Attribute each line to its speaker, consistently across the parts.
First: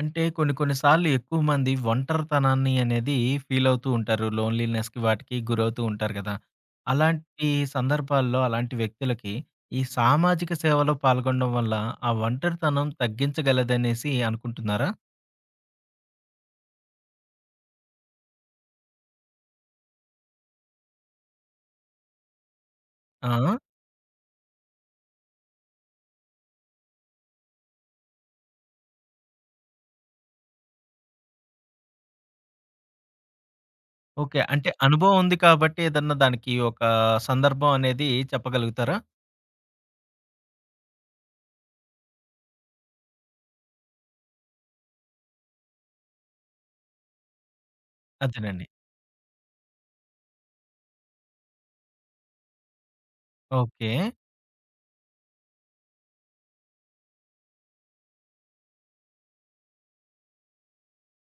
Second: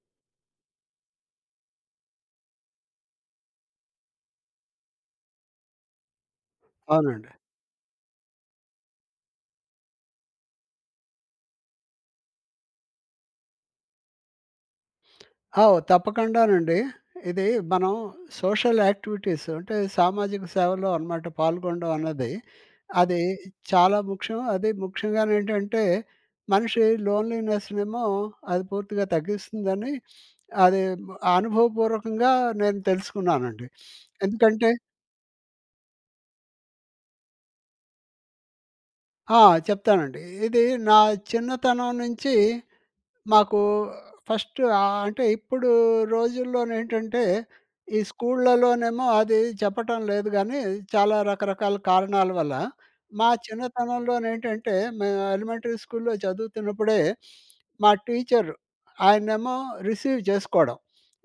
Speaker 1: అంటే కొన్ని కొన్ని సార్లు ఎక్కువ మంది ఒంటరితనాన్ని అనేది ఫీల్ అవుతూ ఉంటారు. లోన్‌లీనెస్‌కి వాటికి గురవుతూ ఉంటారు కదా!
Speaker 2: అవునండి.
Speaker 1: అలాంటి సందర్భాల్లో అలాంటి వ్యక్తులకి ఈ సామాజిక సేవలో పాల్గొనడం వల్ల ఆ ఒంటరితనం తగ్గించగలదనేసి అనుకుంటున్నారా?
Speaker 2: ఆ! ఓహ్! తప్పకుండానండి. ఇది మనం సోషల్ యాక్టివిటీస్ అంటే సామాజిక సేవలో అనమాట పాల్గొనడం అన్నది. అది
Speaker 1: ఆ! ఆ!
Speaker 2: చాలా ముఖ్యం. అది ముఖ్యంగానేంటంటే మనిషి లోన్లీనెస్‌నేమో అది పూర్తిగా తగ్గిస్తుందని అది అనుభవపూర్వకంగా నేను తెలుసుకున్నానండి.
Speaker 1: ఓకే. అంటే
Speaker 2: ఎందుకంటే
Speaker 1: అనుభవం ఉంది కాబట్టి ఏదన్నా దానికి ఒక సందర్భం అనేది చెప్పగలుగుతారా?
Speaker 2: ఆ! చెప్తానండి. ఇది నా చిన్నతనం నుంచి మాకు ఫస్ట్ అంటే ఇప్పుడు రోజుల్లోనేంటంటే, ఈ
Speaker 1: అదేనండి.
Speaker 2: స్కూళ్ళలోనేమో అది చెప్పటం లేదు గానీ, చాలా రకరకాల కారణాల వల్ల, మా
Speaker 1: ఓకే.
Speaker 2: చిన్నతనంలోనేంటంటే, మేము ఎలిమెంటరీ స్కూల్‌లో చదువుతున్నప్పుడే, మా టీచరు ఆయన్నేమో రిసీవ్ చేసుకోవడం.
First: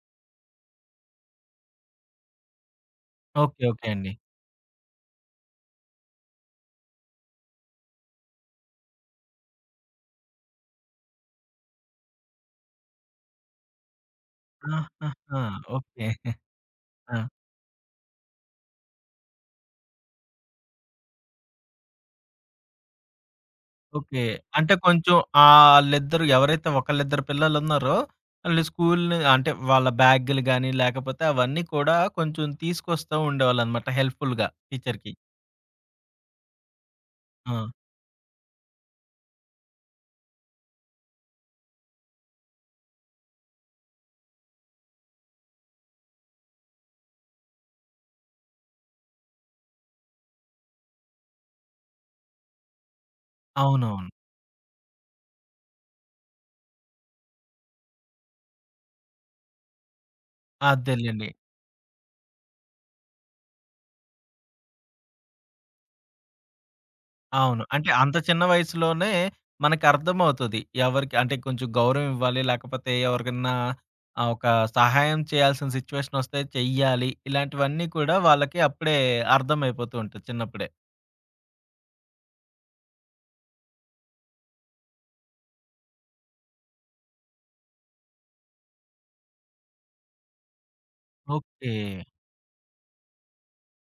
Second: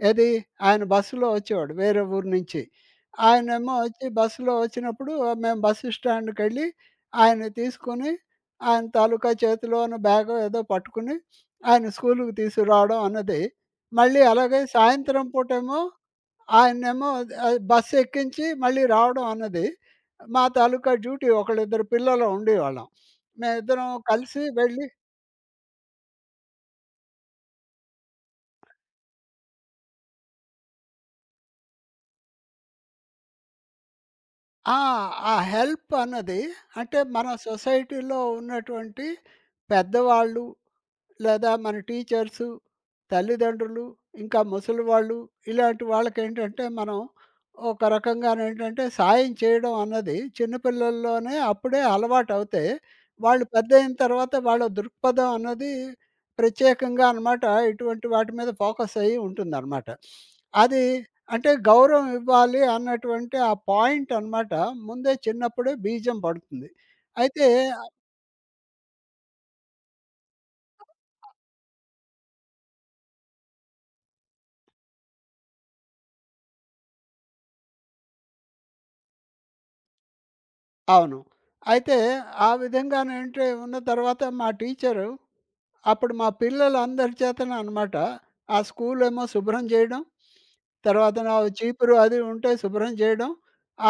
Speaker 2: ఏది? ఆయన బస్సులో వచ్చేవాడు వేరే ఊరు నుంచి.
Speaker 1: ఓకే.
Speaker 2: ఆయనేమో
Speaker 1: ఓకే
Speaker 2: వచ్చి
Speaker 1: అండి.
Speaker 2: బస్సులో వచ్చినప్పుడు మేము బస్సు స్టాండ్‌కెళ్ళి ఆయన్ని తీసుకొని, ఆయన తాలూకా చేతిలోని బ్యాగో ఏదో పట్టుకుని ఆయన స్కూలుకి తీసుకురావడం అన్నది. మళ్ళీ అలాగే సాయంత్రం
Speaker 1: ఆహాహా!
Speaker 2: పూటేమో
Speaker 1: ఓకే.
Speaker 2: ఆయన్నేమో
Speaker 1: ఆ!
Speaker 2: అది బస్సు ఎక్కించి మళ్ళీ రావడం అన్నది. మా తాలూకా డ్యూటీ ఒకళ్ళిద్దరు పిల్లలు ఉండేవాళ్ళం. మేమిద్దరం
Speaker 1: ఓకే.
Speaker 2: కలిసి
Speaker 1: అంటే
Speaker 2: వెళ్ళి
Speaker 1: కొంచెం ఆ! ఆళ్ళిద్దరు ఎవరైతే ఒకళ్ళిద్దరు పిల్లలున్నారో, ఆళ్ళు స్కూల్‌ని అంటే వాళ్ళ బ్యాగులు గాని, లేకపోతే అవన్నీ కూడా కొంచెం తీసుకొస్తా ఉండేవాళ్ళనమాట హెల్ప్‌ఫుల్‌గా
Speaker 2: ఆ!
Speaker 1: టీచర్‌కి.
Speaker 2: ఆ హెల్ప్ అన్నది అంటే మన
Speaker 1: ఆ!
Speaker 2: సొసైటీలో ఉన్నటువంటి పెద్దవాళ్ళు లేదా మన టీచర్సు, తల్లిదండ్రులు, ఇంకా ముసలివాళ్ళు ఇలాంటి వాళ్ళకేంటంటే మనం ఒక రకంగానేంటంటే సాయం చేయడం అన్నది చిన్నపిల్లల్లోనే అప్పుడే అలవాటవుతే వాళ్ళు పెద్దయిన
Speaker 1: అవునవును.
Speaker 2: తర్వాత వాళ్ళ దృక్పథం అన్నది ప్రత్యేకంగా అనమాట ఇటువంటి వాటి మీద ఫోకస్ అయ్యి ఉంటుందనమాట. అది
Speaker 1: అదేలెండి.
Speaker 2: అంటే గౌరవం ఇవ్వాలి అన్నటువంటి ఆ పాయింట్ అనమాట ముందే చిన్నప్పుడే బీజం పడుతుంది. అయితే
Speaker 1: అవును. అంటే అంత చిన్న వయసులోనే మనకర్థమవుతది. ఎవరికి అంటే కొంచెం గౌరవం ఇవ్వాలి, లేకపోతే ఎవరికన్నా ఒక సహాయం చేయాల్సిన సిచ్యువేషనొస్తే చెయ్యాలి. ఇలాంటివన్నీ కూడా వాళ్ళకి అప్పుడే అర్థమైపోతూ ఉంటది చిన్నప్పుడే.
Speaker 2: అవును. అయితే ఆ విధంగాను ఎంట్రీ ఉన్న తర్వాత మా టీచరు అప్పుడు మా పిల్లలందరి చేతన అనమాట. ఆ స్కూలేమో శుభ్రం చేయడం. తర్వాతన
Speaker 1: ఓకే.
Speaker 2: చీపురు అది ఉంటే శుభ్రం చేయడం.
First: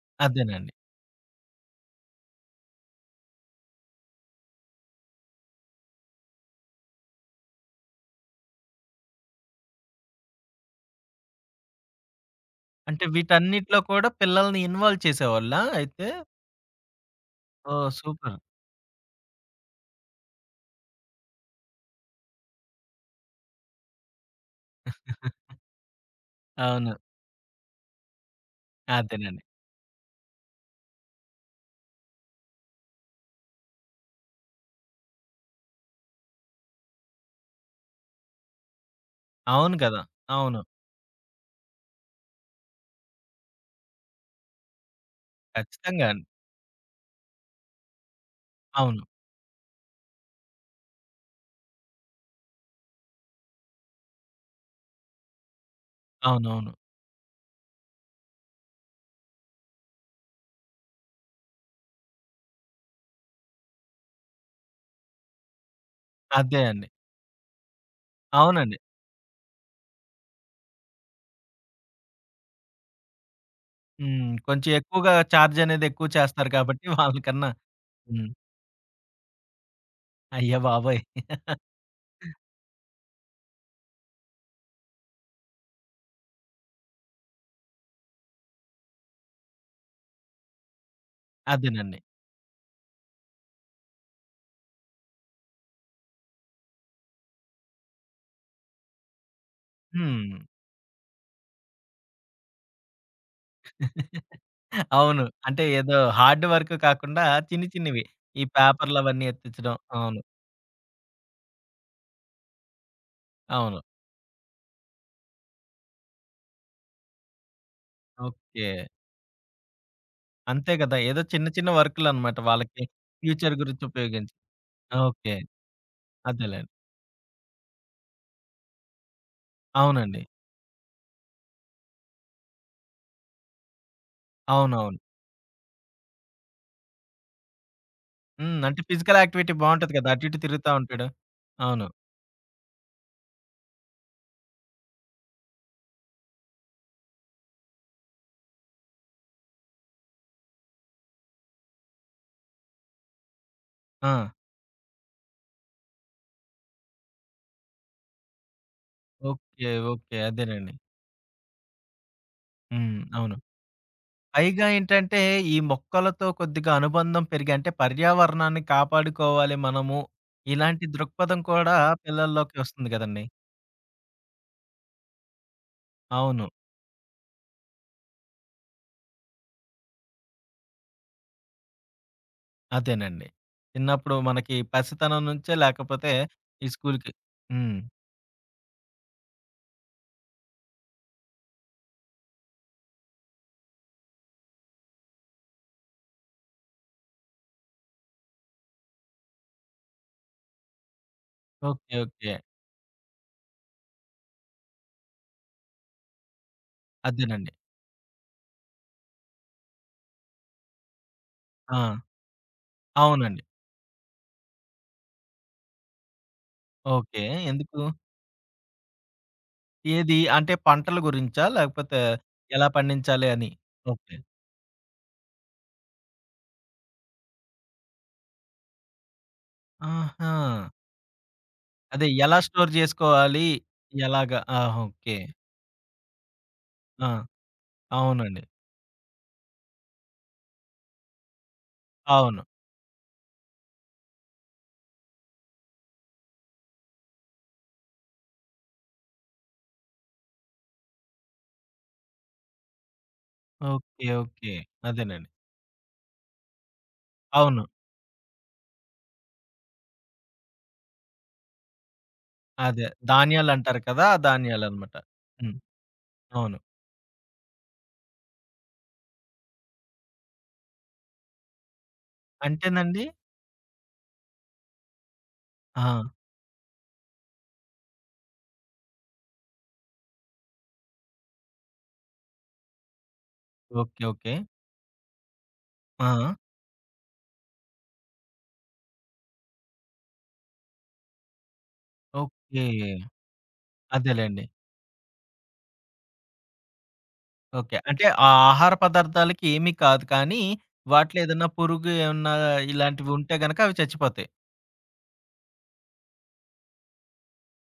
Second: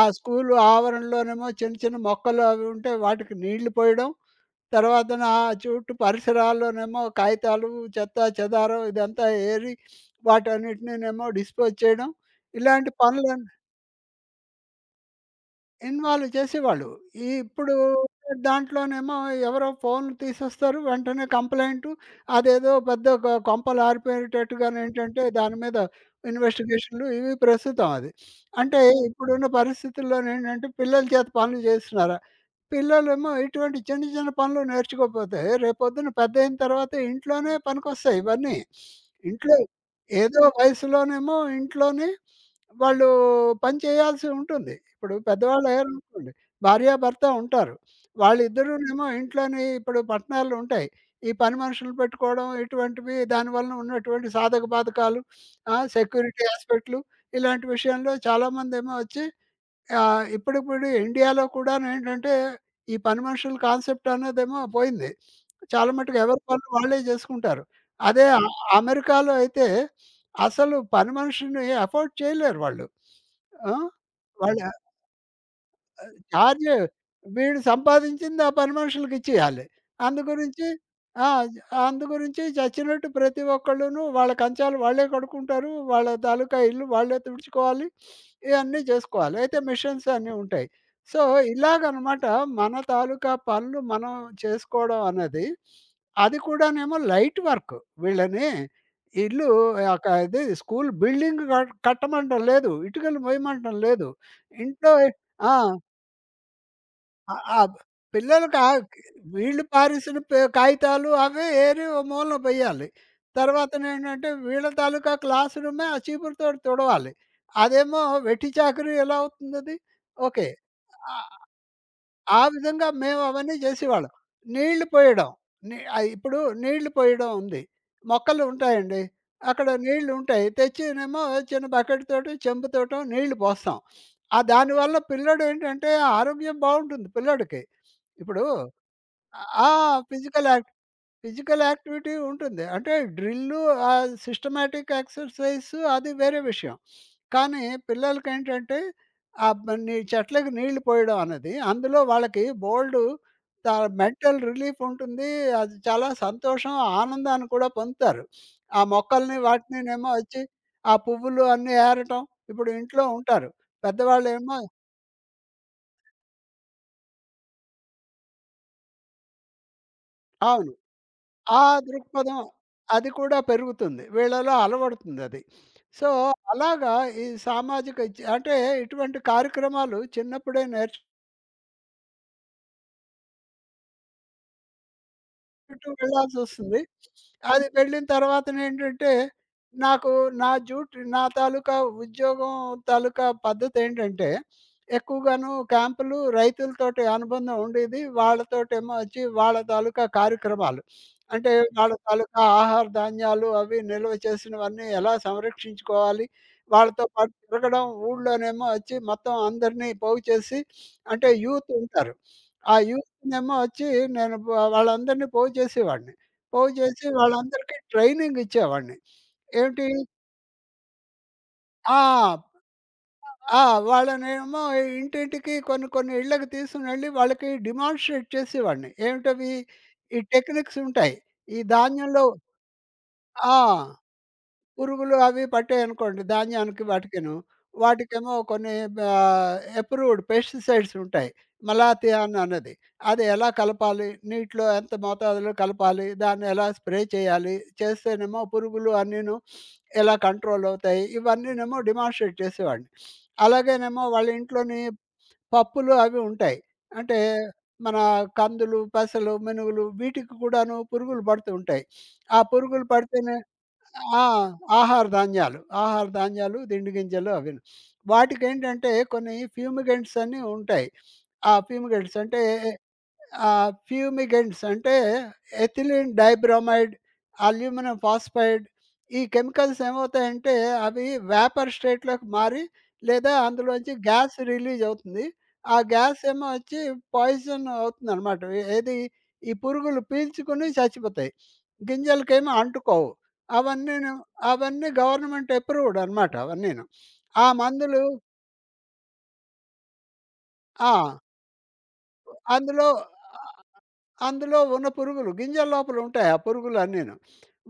Speaker 2: ఆ స్కూలు
Speaker 1: అదేనండి.
Speaker 2: ఆవరణలోనేమో చిన్న చిన్న మొక్కలు అవి ఉంటే వాటికి నీళ్లు పోయడం. తర్వాతన ఆ చుట్టూ పరిసరాల్లోనేమో కాగితాలు, చెత్త చెదారం ఇదంతా ఏరి వాటన్నిటినీనేమో డిస్పోజ్ చేయడం. ఇలాంటి
Speaker 1: అంటే
Speaker 2: పనులన్
Speaker 1: వీటన్నిటిలో కూడా పిల్లల్ని ఇన్వాల్వ్ చేసేవాళ్ళా అయితే?
Speaker 2: ఇన్వాల్వ్ చేసేవాళ్ళు. ఈ ఇప్పుడు
Speaker 1: ఓహ్! సూపర్.
Speaker 2: దాంట్లోనేమో ఎవరో ఫోన్ తీసేస్తారు. వెంటనే కంప్లెయింటు అదేదో పెద్ద గ కొంపలారిపోయేటట్టుగానేంటంటే దాని మీద
Speaker 1: అవును.
Speaker 2: ఇన్వెస్టిగేషన్‌లు ఇవి ప్రస్తుతం అది. అంటే
Speaker 1: అదేనండి.
Speaker 2: ఇప్పుడున్న పరిస్థితుల్లోనేంటంటే పిల్లల చేత పనులు చేయిస్తున్నారా? పిల్లలేమో ఇటువంటి చిన్న చిన్న పనులు నేర్చుకోకపోతే రేపొద్దున పెద్దయిన తర్వాత ఇంట్లోనే పనికొస్తాయి ఇవన్నీ. ఇంట్లో
Speaker 1: అవును కదా!
Speaker 2: ఏదో
Speaker 1: అవును.
Speaker 2: వయసులోనేమో ఇంట్లోనే వాళ్ళు పని చేయాల్సి ఉంటుంది. ఇప్పుడు
Speaker 1: ఖచ్చితంగా అండి.
Speaker 2: పెద్దవాళ్ళయ్యారనుకోండి, భార్యాభర్త ఉంటారు.
Speaker 1: అవును.
Speaker 2: వాళ్ళిద్దరూనేమో ఇంట్లోని ఇప్పుడు పట్టణాల్లో ఉంటాయి. ఈ పని మనుషులు పెట్టుకోవడం ఇటువంటివి దానివలన ఉన్నటువంటి సాధక బాధకాలు, సెక్యూరిటీ
Speaker 1: అవునవును.
Speaker 2: ఆస్పెక్ట్‌లు ఇలాంటి విషయంలో చాలామందేమో వచ్చి ఇప్పుడిప్పుడు ఇండియాలో కూడానేంటంటే, ఈ పని మనుషుల కాన్సెప్ట్ అన్నదేమో పోయింది. చాలా మటుకు ఎవరి
Speaker 1: అదే
Speaker 2: పనులు
Speaker 1: అండి.
Speaker 2: వాళ్ళే జేసుకుంటారు. అదే అ
Speaker 1: అవునండి.
Speaker 2: అమెరికాలో అయితే అసలు పని మనిషిని అఫోర్డ్ చేయలేరు వాళ్ళు. ఆ!
Speaker 1: హ్మ్.
Speaker 2: వాళ్ళ
Speaker 1: కొంచెం ఎక్కువగా చార్జ్ అనేది ఎక్కువ చేస్తారు
Speaker 2: చార్జ్
Speaker 1: కాబట్టి వాళ్ళకన్నా
Speaker 2: వీడు
Speaker 1: హ్మ్.
Speaker 2: సంపాదించింది ఆ పని మనుషులకి ఇచ్చేయాలి. అందు
Speaker 1: అయ్య
Speaker 2: గురించి
Speaker 1: బాబోయ్!
Speaker 2: ఆ! అందు గురించి చచ్చినట్టు ప్రతి ఒక్కళ్ళును వాళ్ళ కంచాలు వాళ్ళే కడుక్కుంటారు. వాళ్ళ తాలూకా ఇల్లు వాళ్ళే తుడుచుకోవాలి. ఇయన్నీ చేసుకోవాలి. అయితే మిషన్స్ అన్నీ ఉంటాయి. సో,
Speaker 1: అదేనండి.
Speaker 2: ఇలాగనమాట మన తాలూకా పనులు మనం చేసుకోవడం అన్నది, అది కూడానేమో లైట్ వర్క్. వీళ్ళని ఇల్లు ఒక
Speaker 1: హ్మ్.
Speaker 2: ఇది స్కూల్ బిల్డింగ్ కట్టమంటం లేదు. ఇటుకలు మొయమంటం లేదు. ఇంట్లో
Speaker 1: అవును.
Speaker 2: ఆ!
Speaker 1: అంటే ఏదో హార్డ్ వర్క్ కాకుండా
Speaker 2: ఆ! ఆ!
Speaker 1: చిన్ని చిన్నివి. ఈ
Speaker 2: పిల్లలకి ఆ
Speaker 1: పేపర్‌లు అవన్నీ
Speaker 2: వీళ్ళు
Speaker 1: ఎత్తించడం.
Speaker 2: పారేసిన
Speaker 1: అవును.
Speaker 2: కాగితాలు అవి ఏరి ఓ మూలన వెయ్యాలి.
Speaker 1: అవును.
Speaker 2: తర్వాతనేంటంటే వీళ్ళ తాలూకా క్లాస్ రూమే ఆ చీపురుతోటి తుడవాలి. అదేమో వెట్టి
Speaker 1: ఓకే.
Speaker 2: చాకిరీ ఎలా అవుతుందది? ఓకే.
Speaker 1: అంతే గదా!
Speaker 2: ఆ!
Speaker 1: ఏదో చిన్న చిన్న వర్కులనమాట
Speaker 2: ఆ
Speaker 1: వాళ్ళకి.
Speaker 2: విధంగా మేము
Speaker 1: ఫ్యూచర్
Speaker 2: అవన్నీ
Speaker 1: గురించి
Speaker 2: చేసేవాళ్ళం.
Speaker 1: ఉపయోగించి.
Speaker 2: నీళ్లు పోయడం.
Speaker 1: ఓకే.
Speaker 2: ఇప్పుడు
Speaker 1: అదేలెండి.
Speaker 2: నీళ్లు పోయడం ఉంది. మొక్కలు ఉంటాయండి. అక్కడ నీళ్లు
Speaker 1: అవునండి.
Speaker 2: ఉంటాయి. తెచ్చినేమో చిన్న బకెట్ తోటో, చెంబు తోటో నీళ్లు పోస్తాం. ఆ దానివల్ల
Speaker 1: అవునవును.
Speaker 2: పిల్లోడు ఏంటంటే ఆరోగ్యం బావుంటుంది పిల్లోడికి. ఇప్పుడు
Speaker 1: హ్మ్. అంటే ఫిజికల్ యాక్టివిటీ
Speaker 2: ఆ!
Speaker 1: బావుంటది కదా! అటు ఇటు
Speaker 2: ఫిజికల్
Speaker 1: తిరుగుతా
Speaker 2: యాక్టివ్
Speaker 1: ఉంటాడు.
Speaker 2: ఫిజికల్
Speaker 1: అవును.
Speaker 2: యాక్టివిటీ ఉంటుంది. అంటే డ్రిల్లు, ఆ సిస్టమాటిక్ ఎక్సర్‌సైజు అది వేరే విషయం. కానీ పిల్లలకేంటంటే ఆహ్, బ్ నీ చెట్లకి నీళ్లు పోయడం అన్నది, అందులో వాళ్ళకి బోలెడు త
Speaker 1: ఆ!
Speaker 2: మెంటల్ రిలీఫ్ ఉంటుంది. అది చాలా సంతోషం, ఆనందాన్ని కూడా పొందుతారు. ఆ మొక్కల్ని
Speaker 1: ఓకే.
Speaker 2: వాటినినేమో
Speaker 1: ఓకే.
Speaker 2: వచ్చి
Speaker 1: అదేనండి.
Speaker 2: ఆ పువ్వులు అన్నీ ఏరటం ఇప్పుడు
Speaker 1: హ్మ్.
Speaker 2: ఇంట్లో
Speaker 1: అవును.
Speaker 2: ఉంటారు. పెద్దవాళ్ళేమో
Speaker 1: పైగా ఏంటంటే ఈ మొక్కలతో కొద్దిగా అనుబంధం పెరిగి అంటే పర్యావరణాన్ని కాపాడుకోవాలి మనము.
Speaker 2: అవును.
Speaker 1: ఇలాంటి దృక్పథం
Speaker 2: ఆ
Speaker 1: కూడా
Speaker 2: దృక్పథం
Speaker 1: పిల్లల్లోకి వస్తుంది
Speaker 2: అది
Speaker 1: గదండీ.
Speaker 2: కూడా పెరుగుతుంది. వీళ్ళలో అలవడుతుందది. సో,
Speaker 1: అవును.
Speaker 2: అలాగా ఈ సామాజిక అంటే ఇటువంటి కార్యక్రమాలు చిన్నప్పుడే నేర్చు
Speaker 1: అదేనండి. చిన్నప్పుడు మనకి పసితనం నుంచే
Speaker 2: చుట్టూ
Speaker 1: లేకపోతే ఈ
Speaker 2: వెళ్ళాల్సొస్తుంది.
Speaker 1: స్కూలుకి
Speaker 2: అది
Speaker 1: హ్మ్.
Speaker 2: వెళ్ళిన తర్వాతనేంటంటే, నాకు నా తాలూకా ఉద్యోగం తాలూకా పద్ధతేంటంటే, ఎక్కువగాను క్యాంపులు రైతులతోటి అనుబంధం ఉండేది. వాళ్ళతోటేమో వచ్చి వాళ్ళ తాలూకా కార్యక్రమాలు. అంటే
Speaker 1: ఓకే.
Speaker 2: వాళ్ళ
Speaker 1: ఓకే.
Speaker 2: తాలూకా ఆహార ధాన్యాలు అవి నిల్వ చేసినవన్నీ ఎలా సంరక్షించుకోవాలి, వాళ్ళతో పాటు
Speaker 1: అదేనండి.
Speaker 2: తిరగడం, ఊళ్ళోనేమో వచ్చి మొత్తం అందరినీ పోగు చేసి అంటే యూత్
Speaker 1: ఆ!
Speaker 2: ఉంటారు. ఆ యూ
Speaker 1: అవునండి.
Speaker 2: నేమో వచ్చి నేను వాళ్ళందరిని పోగు చేసేవాడిని. పోగు చేసి
Speaker 1: ఓకే.
Speaker 2: వాళ్ళందరికీ
Speaker 1: ఎందుకు?
Speaker 2: ట్రైనింగ్ ఇచ్చేవాడిని. ఏంటి
Speaker 1: ఏది అంటే పంటల గురించా?
Speaker 2: ఆ!
Speaker 1: లేకపోతే ఎలా పండించాలి అని?
Speaker 2: ఆ!
Speaker 1: ఓకే.
Speaker 2: వాళ్ళనేమో ఇంటింటికి కొన్ని కొన్ని ఇళ్ళకి తీసుకునెళ్ళి వాళ్ళకి డెమాన్‌స్ట్రేట్ చేసేవాడిని. ఏమిటవి? ఈ
Speaker 1: ఆహా!
Speaker 2: టెక్నిక్స్ ఉంటాయి. ఈ
Speaker 1: అదే
Speaker 2: ధాన్యంలో
Speaker 1: ఎలా స్టోర్ జేసుకోవాలి?
Speaker 2: ఆ!
Speaker 1: ఎలాగా? ఆహా!
Speaker 2: పురుగులు
Speaker 1: ఓకే.
Speaker 2: అవి పట్టాయనుకోండి ధాన్యానికి
Speaker 1: ఆ!
Speaker 2: వాటికిను. వాటికేమో
Speaker 1: అవునండి.
Speaker 2: కొన్ని అప్రూవ్డ్ పెస్టిసైడ్స్ ఉంటాయి. మలాథియాన్
Speaker 1: అవును.
Speaker 2: అన్నది. అది ఎలా కలపాలి? నీటిలో ఎంత మోతాదులో కలపాలి? దాన్ని ఎలా స్ప్రే చేయాలి? చేస్తేనేమో పురుగులు అన్నీను ఎలా కంట్రోల్ అవుతాయి? ఇవన్నీనేమో డెమాన్‌స్ట్రేట్ చేసేవాడిని. అలాగేనేమో
Speaker 1: ఓకే.
Speaker 2: వాళ్ళ
Speaker 1: ఓకే.
Speaker 2: ఇంట్లోని
Speaker 1: అదేనండి.
Speaker 2: పప్పులు అవి ఉంటాయి. అంటే
Speaker 1: అవును.
Speaker 2: మన కందులు, పెసలు, మినుగులు వీటికి కూడాను పురుగులు పడుతూ ఉంటాయి. ఆ పురుగులు
Speaker 1: అదే.
Speaker 2: పడితేనే
Speaker 1: ధాన్యాలంటారు కదా! ఆ
Speaker 2: ఆ!
Speaker 1: ధాన్యాలనమాట.
Speaker 2: ఆహార
Speaker 1: హ్మ్.
Speaker 2: ధాన్యాలు. ఆహార
Speaker 1: అవును.
Speaker 2: ధాన్యాలు, తిండి గింజలు అవిను. వాటికేంటంటే కొన్ని ఫ్యూమిగెంట్స్ అని ఉంటాయి. ఆ ఫ్యూమిగెంట్స్ అంటే
Speaker 1: అంటేనండి
Speaker 2: ఆ ఫ్యూమిగెంట్స్ అంటే
Speaker 1: ఆ!
Speaker 2: ఎథిలిన్ డైబ్రోమైడ్, అల్యూమినియం ఫాస్ఫైడ్ ఈ కెమికల్స్ ఏమవుతాయంటే అవి వేపర్ స్టేట్‌లోకి మారి లేదా అందులోంచి
Speaker 1: ఓకే. ఓకే.
Speaker 2: గ్యాస్ రిలీజ్ అవుతుంది. ఆ గ్యాస్
Speaker 1: ఆ!
Speaker 2: ఏమో వచ్చి పాయిజన్ అవుతుందనమాట. ఏది ఈ పురుగులు పీల్చుకొని చచ్చిపోతాయి. గింజలకేమో
Speaker 1: ఓకే.
Speaker 2: అంటుకోవు. అవన్నీను
Speaker 1: అదేలెండి.
Speaker 2: అవన్నీ గవర్నమెంట్ అప్రూవ్డ్ అనమాట అవన్నీను. ఆ
Speaker 1: ఓకే.
Speaker 2: మందులు
Speaker 1: అంటే ఆ ఆహార పదార్థాలకి ఏమీ కాదు కానీ,
Speaker 2: ఆ!
Speaker 1: వాటిలో ఏదన్నా పురుగు ఏమన్నా
Speaker 2: అందులో
Speaker 1: ఇలాంటివి ఉంటే గనక అవి చచ్చిపోతాయి.
Speaker 2: అందులో ఉన్న పురుగులు గింజల లోపల ఉంటాయి ఆ పురుగులు అన్నీను.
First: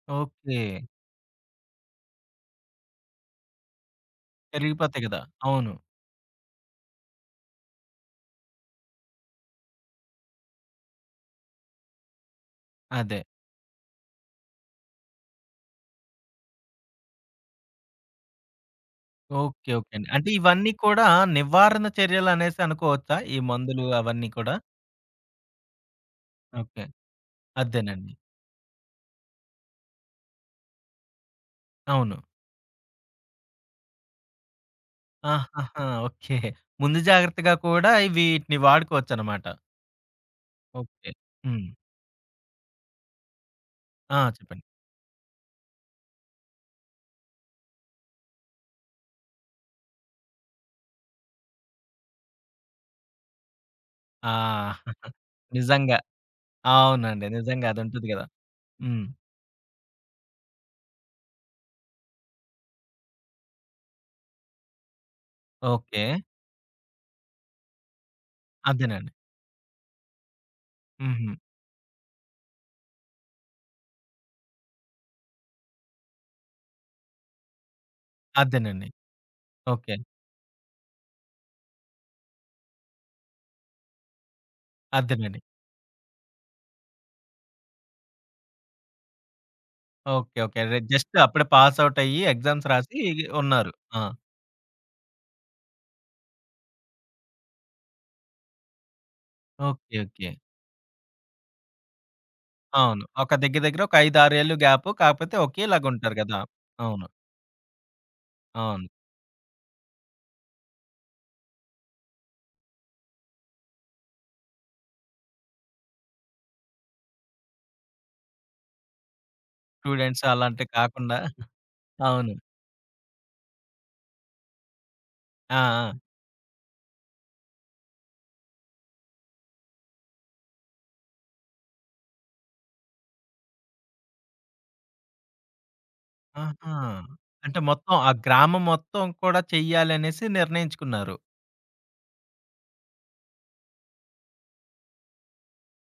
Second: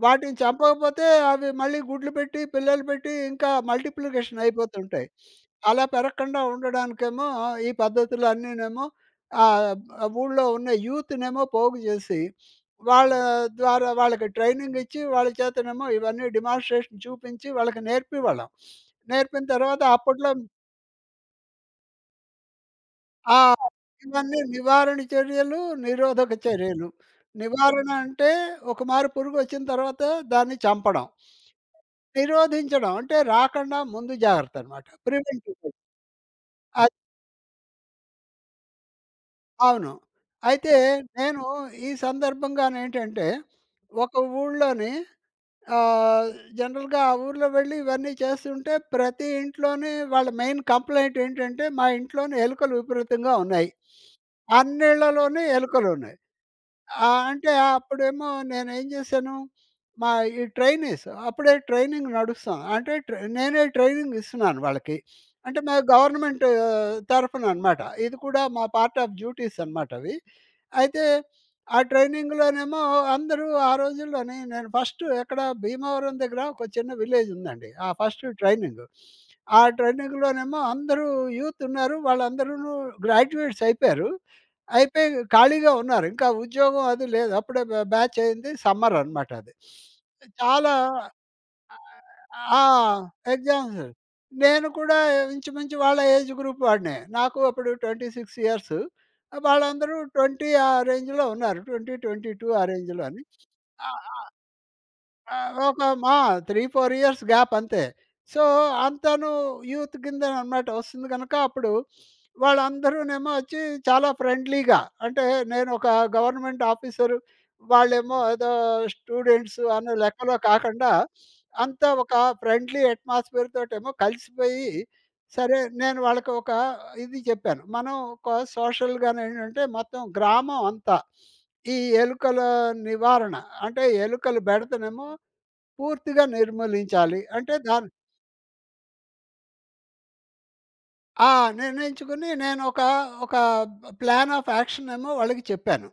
Speaker 2: వాటిని
Speaker 1: ఓకే.
Speaker 2: చంపకపోతే అవి మళ్ళీ గుడ్లు పెట్టి, పిల్లలు పెట్టి ఇంకా మల్టిప్లికేషన్
Speaker 1: పెరిగిపోతాయి
Speaker 2: అయిపోతుంటాయి.
Speaker 1: గదా! అవును.
Speaker 2: అలా పెరగకుండా ఉండడానికేమో ఈ పద్ధతులు అన్నీనేమో ఆహ్, ఊళ్ళో ఉన్న యూత్‌నేమో పోగు చేసి, వాళ్ళ
Speaker 1: అదే.
Speaker 2: ద్వారా వాళ్ళకి ట్రైనింగ్ ఇచ్చి, వాళ్ళ చేతనేమో ఇవన్నీ డెమోన్‌స్ట్రేషన్ చూపించి వాళ్ళకి నేర్పేవాళ్ళం. నేర్పిన
Speaker 1: ఓకే.
Speaker 2: తర్వాత
Speaker 1: ఓకే అండి. అంటే
Speaker 2: అప్పట్లో
Speaker 1: ఇవన్నీ కూడా నివారణ చర్యలనేసి అనుకోవచ్చా? ఈ
Speaker 2: ఆ!
Speaker 1: మందులు అవన్నీ
Speaker 2: ఇవన్నీ
Speaker 1: కూడా?
Speaker 2: నివారణ చర్యలు, నిరోధక
Speaker 1: ఓకే.
Speaker 2: చర్యలు. నివారణ
Speaker 1: అదేనండి.
Speaker 2: అంటే ఒక మారు పురుగొచ్చిన తర్వాత దాన్ని చంపడం.
Speaker 1: అవును.
Speaker 2: నిరోధించడం అంటే రాకుండా ముందు జాగ్రత్తనమాట. ప్రివెంటివ్.
Speaker 1: ఆహాహా! ఓకే.
Speaker 2: అది.
Speaker 1: ముందు జాగ్రత్తగా కూడా ఇవి వీటిని వాడుకోవచ్చనమాట.
Speaker 2: అవును. అయితే
Speaker 1: ఓకే.
Speaker 2: నేను
Speaker 1: హ్మ్.
Speaker 2: ఈ సందర్భంగానేంటంటే ఒక
Speaker 1: ఆ! చెప్పండి.
Speaker 2: ఊళ్ళోని ఆహ్, జనరల్‌గా ఆ ఊర్లో వెళ్ళి ఇవన్నీ చేస్తుంటే ప్రతి ఇంట్లోని వాళ్ళ మెయిన్ కంప్లెయింట్ ఏంటంటే మా ఇంట్లోని ఎలుకలు విపరీతంగా ఉన్నాయి.
Speaker 1: ఆ!
Speaker 2: అన్నిళ్ళలోని
Speaker 1: నిజంగా.
Speaker 2: ఎలుకలున్నాయి.
Speaker 1: అవునండి.
Speaker 2: అంటే
Speaker 1: నిజంగా అదుంటది గదా!
Speaker 2: అప్పుడేమో నేనేం
Speaker 1: హ్మ్.
Speaker 2: జేశాను, మా ఈ ట్రైనీస్ అప్పుడే ట్రైనింగ్ నడుస్తుంది. అంటే నేనే ట్రైనింగ్ ఇస్తున్నాను వాళ్ళకి. అంటే మా
Speaker 1: ఓకే.
Speaker 2: గవర్నమెంట్ తరఫున అనమాట. ఇది కూడా మా పార్ట్
Speaker 1: అదేనండి.
Speaker 2: ఆఫ్ డ్యూటీస్ అనమాట అవి. అయితే
Speaker 1: హుహు.
Speaker 2: ఆ ట్రైనింగ్‌లోనేమో అందరూ ఆ రోజుల్లోని నేను ఫస్ట్ ఎక్కడ భీమవరం దగ్గర ఒక చిన్న విలేజ్ ఉందండి. ఆ ఫస్ట్ ట్రైనింగ్.
Speaker 1: అదేనండి.
Speaker 2: ఆ
Speaker 1: ఓకే.
Speaker 2: ట్రైనింగ్‌లోనేమో అందరూ యూత్ ఉన్నారు. వాళ్ళందరూను గ్రాడ్యుయేట్స్ అయిపోయారు. అయిపోయి
Speaker 1: అదేనండి.
Speaker 2: ఖాళీగా ఉన్నారు. ఇంకా ఉద్యోగం అది లేదు. అప్పుడే బ్యాచ్ అయింది. సమ్మర్ అనమాట అది.
Speaker 1: ఓకే. ఓకే.
Speaker 2: చాలా
Speaker 1: అదే జస్ట్ అప్పుడే పాస్ ఔట్ అయ్యి
Speaker 2: ఆ!
Speaker 1: ఎగ్జామ్స్ రాసి ఉన్నారు.
Speaker 2: ఎగ్జామ్స్.
Speaker 1: ఆ!
Speaker 2: నేను కూడా ఇంచుమించు వాళ్ళ ఏజ్ గ్రూప్ వాడినే. నాకు అప్పుడు 26 ఇయర్స్. వాళ్ళందరూ
Speaker 1: ఓకే. ఓకే.
Speaker 2: 20 ఆ రేంజ్‌లో ఉన్నారు. 20, 22 ఆ
Speaker 1: అవును.
Speaker 2: రేంజ్‌లో అని.
Speaker 1: ఒక దగ్గర దగ్గర
Speaker 2: ఆ!
Speaker 1: ఒక 5,
Speaker 2: ఆ!
Speaker 1: 6 ఏళ్ళు గ్యాప్. కాకపోతే
Speaker 2: ఆ! ఒక మా
Speaker 1: ఒకేలాగుంటారు కదా!
Speaker 2: 3, 4
Speaker 1: అవును.
Speaker 2: ఇయర్స్ గ్యాప్ అంతే. సో,
Speaker 1: అవును.
Speaker 2: అంతాను యూత్ కింద అన్నమాట వస్తుంది గనక అప్పుడు వాళ్ళందరూనేమో వచ్చి చాలా ఫ్రెండ్లీగా అంటే నేనొక గవర్నమెంట్ ఆఫీసరు, వాళ్ళేమో ఏదో స్టూడెంట్స్ అనే
Speaker 1: స్టూడెంట్స్
Speaker 2: లెక్కలో
Speaker 1: అలాంటివి
Speaker 2: కాకుండా
Speaker 1: కాకుండా
Speaker 2: అంతా ఒక
Speaker 1: అవును.
Speaker 2: ఫ్రెండ్లీ అట్మాస్ఫియర్ తోటేమో కలిసిపోయి,
Speaker 1: ఆ!
Speaker 2: సరే
Speaker 1: ఆ!
Speaker 2: నేను వాళ్ళకి ఒక ఇది చెప్పాను. మనం ఒక సోషల్‌గానేంటంటే మొత్తం గ్రామం అంతా ఈ ఎలుకల నివారణ అంటే ఎలుకలు బెడతనేమో పూర్తిగా
Speaker 1: ఆహా!
Speaker 2: నిర్మూలించాలి. అంటే
Speaker 1: అంటే
Speaker 2: దాన్ని
Speaker 1: మొత్తం ఆ గ్రామం మొత్తం కూడా చెయ్యాలనేసి నిర్ణయించుకున్నారు.
Speaker 2: ఆ! నిర్ణయించుకుని నేనొక ఒక ఒక ప్లాన్ ఆఫ్ యాక్షన్ ఏమో వాళ్ళకి చెప్పాను.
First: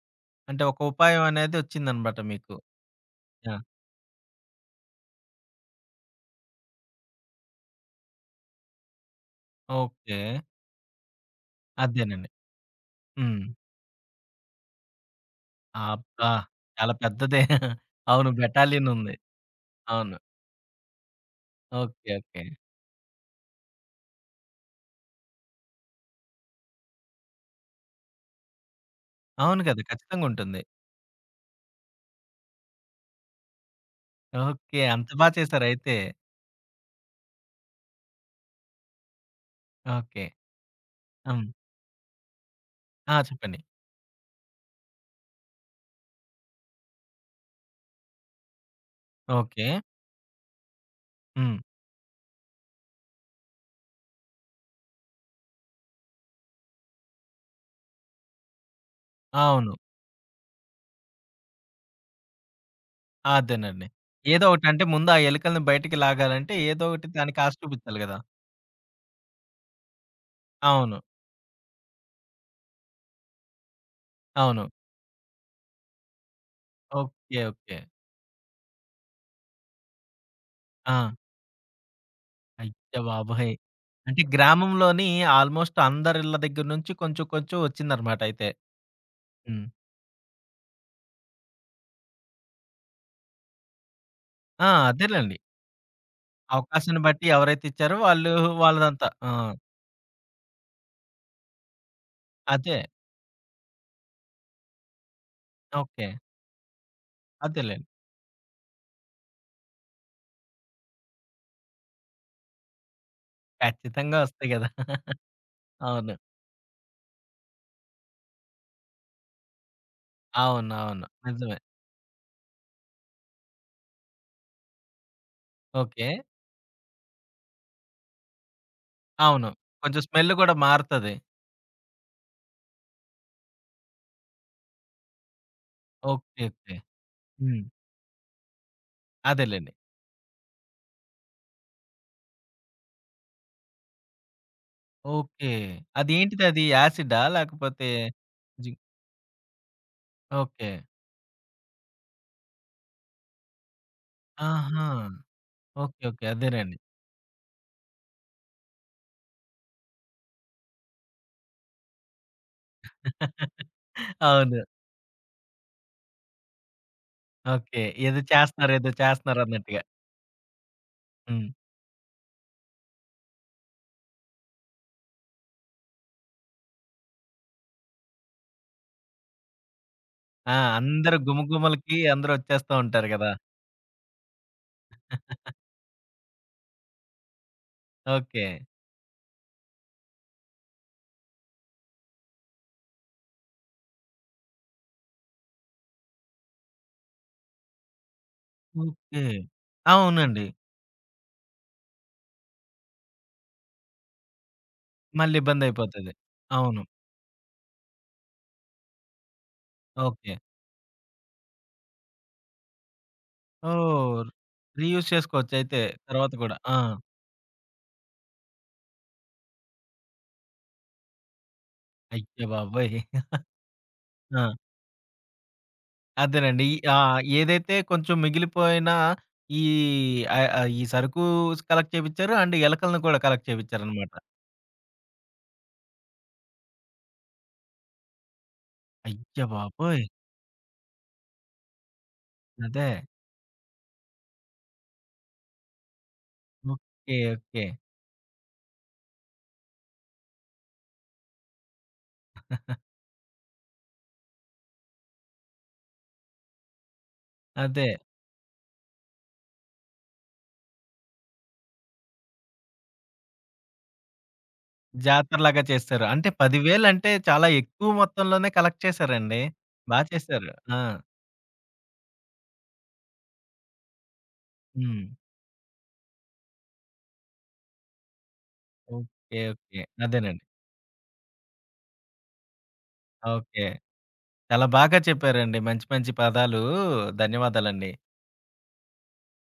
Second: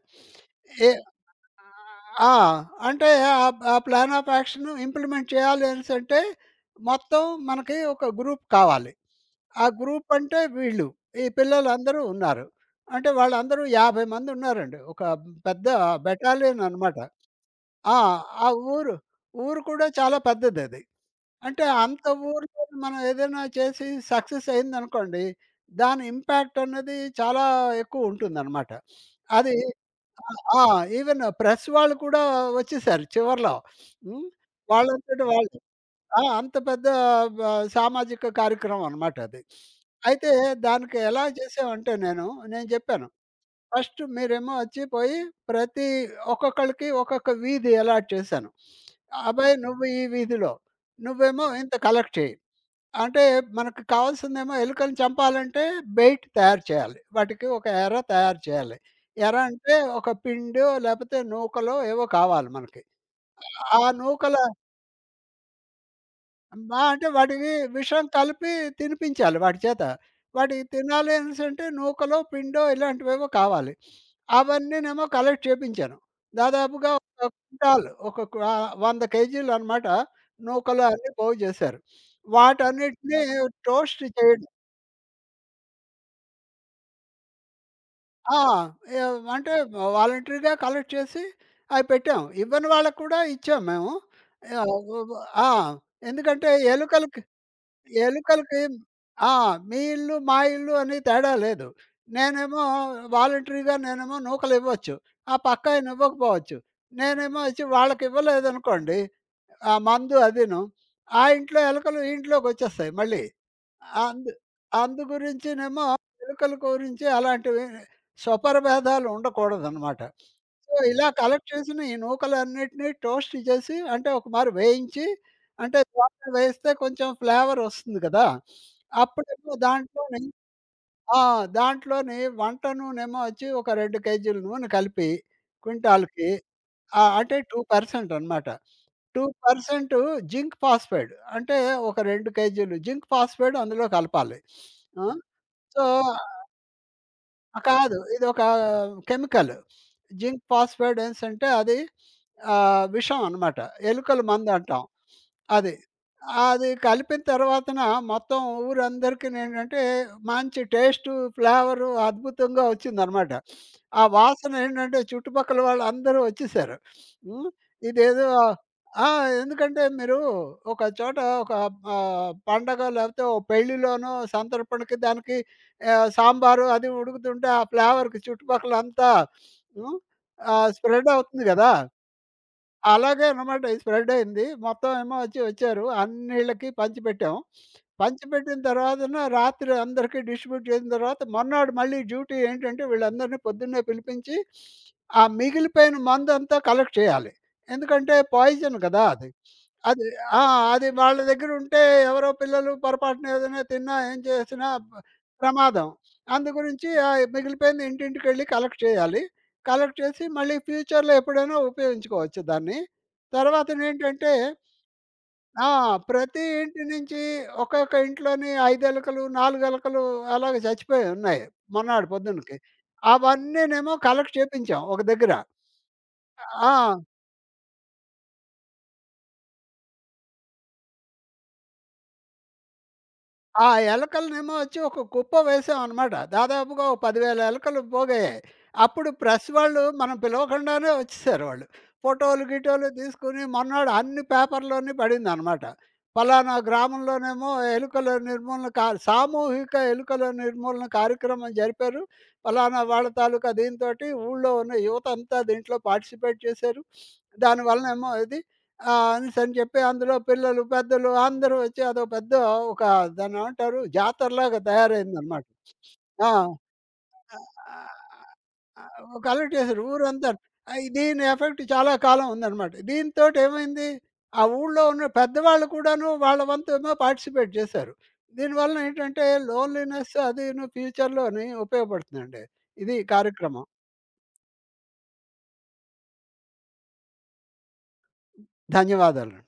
Speaker 1: అంటే ఒక
Speaker 2: ఏ
Speaker 1: ఉపాయం అనేది వచ్చిందనమాట
Speaker 2: ఆ!
Speaker 1: మీకు.
Speaker 2: అంటే ఆ
Speaker 1: యాహ్!
Speaker 2: ఆ ప్లాన్ ఆఫ్ యాక్షన్ ఇంప్లిమెంట్ చేయాలి అనేసంటే మొత్తం మనకి ఒక గ్రూప్ కావాలి. ఆ గ్రూప్
Speaker 1: ఓకే.
Speaker 2: అంటే వీళ్ళు. ఈ పిల్లలందరూ
Speaker 1: అదేనండి.
Speaker 2: ఉన్నారు. అంటే
Speaker 1: హ్మ్.
Speaker 2: వాళ్ళందరూ 50 మంది ఉన్నారండి. ఒక పెద్ద
Speaker 1: అబ్బా!
Speaker 2: బెటాలియన్
Speaker 1: చాలా
Speaker 2: అనమాట.
Speaker 1: పెద్దదే.
Speaker 2: ఆ!
Speaker 1: అవును.
Speaker 2: ఆ
Speaker 1: బెటాలియన్
Speaker 2: ఊరు
Speaker 1: ఉంది.
Speaker 2: ఊరు కూడా చాలా
Speaker 1: అవును.
Speaker 2: పెద్దదది. అంటే అంత
Speaker 1: ఓకే. ఓకే.
Speaker 2: ఊర్లో మనం ఏదైనా చేసి సక్సెస్ అయిందనుకోండి. దాని ఇంపాక్ట్ అన్నది చాలా ఎక్కువుంటుందనమాట. అది
Speaker 1: అవును కదా! ఖచ్చితంగా
Speaker 2: ఆ!
Speaker 1: ఉంటుంది.
Speaker 2: ఆ! ఈవెన్ ప్రెస్ వాళ్ళు కూడా వచ్చేసారు చివర్లో. హ్మ్.
Speaker 1: ఓకే. అంత
Speaker 2: వాళ్ళంతట
Speaker 1: బా
Speaker 2: వాళ్ళు.
Speaker 1: చేశారయితే.
Speaker 2: అంత పెద్ద బ సామాజిక కార్యక్రమం అనమాట అది.
Speaker 1: ఓకే.
Speaker 2: అయితే దానికి ఎలా
Speaker 1: హ్మ్.
Speaker 2: చేసామంటే నేను, నేను చెప్పాను.
Speaker 1: ఆ! చెప్పండి.
Speaker 2: ఫస్ట్ మీరేమో వచ్చి పోయి ప్రతి ఒక్కొక్కళ్ళకి ఒక్కొక్క వీధి అలాట్ చేశాను. "అబ్బాయి
Speaker 1: ఓకే.
Speaker 2: నువ్వు ఈ వీధిలో, నువ్వేమో
Speaker 1: హ్మ్.
Speaker 2: ఇంత కలెక్ట్ చెయ్యి." అంటే మనకు కావాల్సిందేమో ఎలుకలను చంపాలంటే బెయిట్ తయారు చేయాలి. వాటికి ఒక ఎర తయారు చేయాలి. ఎర
Speaker 1: అవును.
Speaker 2: అంటే ఒక పిండో, లేకపోతే నూకలో ఏవో కావాలి మనకి. ఆ
Speaker 1: అదేనండి.
Speaker 2: నూకల
Speaker 1: ఏదో ఒకటి అంటే ముందు ఆ ఎలుకలను బయటికి లాగాలంటే
Speaker 2: బా
Speaker 1: ఏదో ఒకటి
Speaker 2: అంటే
Speaker 1: దానికి
Speaker 2: వాటికి
Speaker 1: ఆశ చూపించాలి
Speaker 2: విషం
Speaker 1: గదా!
Speaker 2: కలిపి తినిపించాలి వాటి చేత. వాటికి
Speaker 1: అవును.
Speaker 2: తినాలి అనేసంటే నూకలో, పిండో ఇలాంటివేవో కావాలి.
Speaker 1: అవును.
Speaker 2: అవన్నీనేమో కలెక్ట్ చేపించాను. దాదాపుగా ఒక
Speaker 1: ఓకే. ఓకే.
Speaker 2: క్వింటాల్ ఒక క్వ 100 కేజీలనమాట నూకలు
Speaker 1: ఆ!
Speaker 2: అన్నీ పోగు చేశారు.
Speaker 1: అయ్య
Speaker 2: వాటన్నిటిని
Speaker 1: బాబోయ్!
Speaker 2: టోస్ట్
Speaker 1: అంటే
Speaker 2: చేయడం
Speaker 1: గ్రామంలోని ఆల్మోస్ట్ అందరిళ్ళ దగ్గర నుంచి కొంచెం కొంచెం వచ్చిందన్నమాట
Speaker 2: ఆ!
Speaker 1: అయితే.
Speaker 2: యావ్ అంటే
Speaker 1: హ్మ్.
Speaker 2: వాలంటరీగా కలెక్ట్ చేసి అవి పెట్టాం. ఇవ్వని వాళ్ళకి కూడా ఇచ్చాం మేము.
Speaker 1: ఆ!
Speaker 2: యావ్ వ వ
Speaker 1: అదేలెండి.
Speaker 2: ఆ! ఎందుకంటే
Speaker 1: అవకాశాన్ని
Speaker 2: ఎలుకలకి
Speaker 1: బట్టి ఎవరైతే ఇచ్చారో వాళ్ళు
Speaker 2: ఎలుకలకి
Speaker 1: వాళ్ళదంతా. ఆ!
Speaker 2: ఆ! మీ ఇల్లు, మా ఇల్లు అని తేడా లేదు. నేనేమో
Speaker 1: అదే.
Speaker 2: వాలంటరీగా నేనేమో నూకలివ్వచ్చు. ఆ పక్కాయన
Speaker 1: ఓకే.
Speaker 2: ఇవ్వకపోవచ్చు. నేనేమో వచ్చి
Speaker 1: అదేలెండి.
Speaker 2: వాళ్ళకివ్వలేదనుకోండి, ఆ మందు అదీను, ఆ ఇంట్లో ఎలుకలు ఈ ఇంట్లోకొచ్చేస్తాయి మళ్ళీ.
Speaker 1: ఖచ్చితంగా
Speaker 2: అందు
Speaker 1: వస్తాయి గదా!
Speaker 2: అందు గురించినేమో
Speaker 1: అవును.
Speaker 2: ఎలుకల గురించి అలాంటివి స్వపరభేదాలు ఉండకూడదనమాట. సో,
Speaker 1: అవునవును.
Speaker 2: ఇలా కలెక్ట్
Speaker 1: నిజమే.
Speaker 2: చేసిన ఈ నూకలన్నిటిని టోస్ట్ చేసి అంటే ఒక మారు వేయించి అంటే
Speaker 1: ఓకే.
Speaker 2: దోసలో వేస్తే కొంచెం ఫ్లేవర్ వస్తుంది కదా!
Speaker 1: అవును.
Speaker 2: అప్పుడేమో
Speaker 1: కొంచెం
Speaker 2: దాంట్లోని
Speaker 1: స్మెల్ గూడా మారుతది.
Speaker 2: ఆ! దాంట్లోని వంట నూనేమో వచ్చి ఒక 2 కేజీల నూనె కలిపి క్వింటాల్‌కి
Speaker 1: ఓకే. ఓకే.
Speaker 2: అంటే
Speaker 1: హ్మ్.
Speaker 2: 2% అనమాట.
Speaker 1: అదేలెండి.
Speaker 2: 2% జింక్ ఫాస్ఫేట్ అంటే ఒక 2 కేజీలు జింక్ ఫాస్ఫేట్ అందులో కలపాలి. ఆ!
Speaker 1: ఓకే.
Speaker 2: సో
Speaker 1: అదేంటిదది యాసిడా?
Speaker 2: ఆ!
Speaker 1: లేకపోతే
Speaker 2: కాదు. ఇదొక
Speaker 1: జి
Speaker 2: కెమికల్. Zinc
Speaker 1: okay.
Speaker 2: ఫాస్‌ఫైడెన్స్ అంటే అది విషం అనమాట. ఎలుకల మందంటాం.
Speaker 1: ఆహా!
Speaker 2: అది.
Speaker 1: ఓకే. ఓకే.
Speaker 2: అది
Speaker 1: అదేనండి.
Speaker 2: కలిపిన తర్వాతన మొత్తం ఊరందరికినేంటంటే మంచి టేస్టు, ఫ్లేవరు అద్భుతంగా వచ్చిందనమాట. ఆ
Speaker 1: అవును.
Speaker 2: వాసనేంటంటే చుట్టుపక్కల వాళ్ళందరూ వచ్చేసారు. హ్మ్.
Speaker 1: ఓకే. ఏదో
Speaker 2: ఇదేదో
Speaker 1: చేస్తున్నారు, ఏదో
Speaker 2: ఆ!
Speaker 1: చేస్తున్నారు అన్నట్టుగా.
Speaker 2: ఎందుకంటే మీరు ఒక చోట
Speaker 1: హ్మ్.
Speaker 2: ఒక పండగ లేకపోతే ఓ పెళ్ళిలోనో సంతర్పణకి దానికి సాంబారు అది ఉడుకుతుంటే ఆ ఫ్లేవర్‌కి చుట్టుపక్కలంతా హ్మ్.
Speaker 1: ఆ!
Speaker 2: స్ప్రెడ్
Speaker 1: అందరూ
Speaker 2: అవుతుంది గదా!
Speaker 1: గుమగుమలకి అందరూ వచ్చేస్తా ఉంటారు
Speaker 2: అలాగే
Speaker 1: గదా!
Speaker 2: అన్నమాట ఇది స్ప్రెడ్ అయింది. మొత్తం ఏమో వచ్చి వచ్చారు. అన్నిళ్ళకి పంచిపెట్టాం.
Speaker 1: ఓకే.
Speaker 2: పంచిపెట్టిన తర్వాతన రాత్రి అందరికీ డిస్ట్రిబ్యూట్ చేసిన తర్వాత మర్నాడు మళ్ళీ డ్యూటీ ఏంటంటే వీళ్ళందరినీ పొద్దున్నే పిలిపించి ఆ మిగిలిపోయిన మందంతా కలెక్ట్ చేయాలి. ఎందుకంటే పాయిజన్ గదా!
Speaker 1: ఓకే.
Speaker 2: అది. అది ఆ!
Speaker 1: అవునండి.
Speaker 2: అది వాళ్ళ దగ్గరుంటే ఎవరో పిల్లలు పొరపాటున ఏదైనా తిన్నా, ఏం చేసినా
Speaker 1: మళ్ళీ
Speaker 2: ప్రమాదం.
Speaker 1: ఇబ్బందయిపోతది.
Speaker 2: అందు
Speaker 1: అవును.
Speaker 2: గురించి మిగిలిపోయింది ఇంటింటికెళ్ళి కలెక్ట్ చేయాలి. కలెక్ట్ చేసి
Speaker 1: ఓకే.
Speaker 2: మళ్ళీ ఫ్యూచర్‌లో ఎప్పుడైనా ఉపయోగించుకోవచ్చు దాన్ని.
Speaker 1: ఓహ్!
Speaker 2: తర్వాతనేంటంటే
Speaker 1: రీయూజ్
Speaker 2: ఆ!
Speaker 1: చేసుకోవచ్చయితే తర్వాత
Speaker 2: ప్రతి
Speaker 1: కూడా. ఆ!
Speaker 2: ఇంటి నుంచి ఒక్కొక్క ఇంట్లోని 5 ఎలకలు, 4 ఎలకలు అలాగ చచ్చిపోయాయి ఉన్నాయి. మొన్నాడు
Speaker 1: అయ్య
Speaker 2: పొద్దునకి.
Speaker 1: బాబోయ్!
Speaker 2: అవన్నీనేమో కలెక్ట్
Speaker 1: ఆ!
Speaker 2: చేపించాం ఒక దగ్గర.
Speaker 1: అదేనండి. ఈ
Speaker 2: ఆ!
Speaker 1: ఏదైతే కొంచెం మిగిలిపోయినా ఈ ఆహ్, ఆహ్, ఈ సరుకు కలెక్ట్ చేపిచ్చారు. అండ్ ఎలకలను కూడా కలెక్ట్
Speaker 2: ఆ
Speaker 1: చేపిచ్చారనమాట.
Speaker 2: ఎలకలనేమో వచ్చి ఒక కుప్ప వేసామనమాట. దాదాపుగా ఓ 10,000 ఎలకలు పోగయ్యాయి. అప్పుడు
Speaker 1: అయ్య
Speaker 2: ప్రెస్ వాళ్ళు
Speaker 1: బాబోయ్!
Speaker 2: మనం పిలవకుండానే వచ్చేసారు వాళ్ళు. ఫోటోలు,
Speaker 1: అదే.
Speaker 2: గిటోలు తీసుకొని మొన్నాడు అన్ని పేపర్‌లోని పడిందనమాట. పలానా
Speaker 1: ఓకే.
Speaker 2: గ్రామంలోనేమో
Speaker 1: ఓకే.
Speaker 2: ఎలుకల నిర్మూలన సామూహిక ఎలుకల నిర్మూలన కార్యక్రమం జరిపారు. పలానా వాళ్ళ తాలూకా దీనితోటి ఊళ్ళో ఉన్న యువత అంతా దీంట్లో పార్టిసిపేట్ చేశారు.
Speaker 1: అదే.
Speaker 2: దానివలనేమో ఇది అనేసని చెప్పి అందులో పిల్లలు, పెద్దలు అందరూ వచ్చి అదో పెద్ద ఒక దాన్నేమంటారు జాతరలాగా తయారైందనమాట.
Speaker 1: జాతరలాగా చేస్తారు. అంటే
Speaker 2: ఆ!
Speaker 1: 10,000 అంటే చాలా ఎక్కువ మొత్తంలోనే కలెక్ట్ చేశారండి.
Speaker 2: కలెక్ట్ చేశారు
Speaker 1: బా
Speaker 2: ఊరంతా.
Speaker 1: చేశారు. ఆ!
Speaker 2: దీని ఎఫెక్ట్ చాలా కాలం ఉందనమాట. దీనితోటి ఏమైంది ఆ ఊళ్ళో
Speaker 1: హ్మ్.
Speaker 2: ఉన్న పెద్దవాళ్ళు కూడాను వాళ్ళ వంతేమో పార్టిసిపేట్ చేశారు. దీనివలన ఏంటంటే
Speaker 1: ఓకే. ఓకే.
Speaker 2: లోన్లీనెస్
Speaker 1: అదేనండి.
Speaker 2: అదీను ఫ్యూచర్‌లోని ఉపయోగపడుతుందండి. ఇది ఈ
Speaker 1: ఓకే.
Speaker 2: కార్యక్రమం.
Speaker 1: చాలా బాగా చెప్పారండి. మంచి మంచి పదాలు. ధన్యవాదాలండి.
Speaker 2: ధన్యవాదాలు.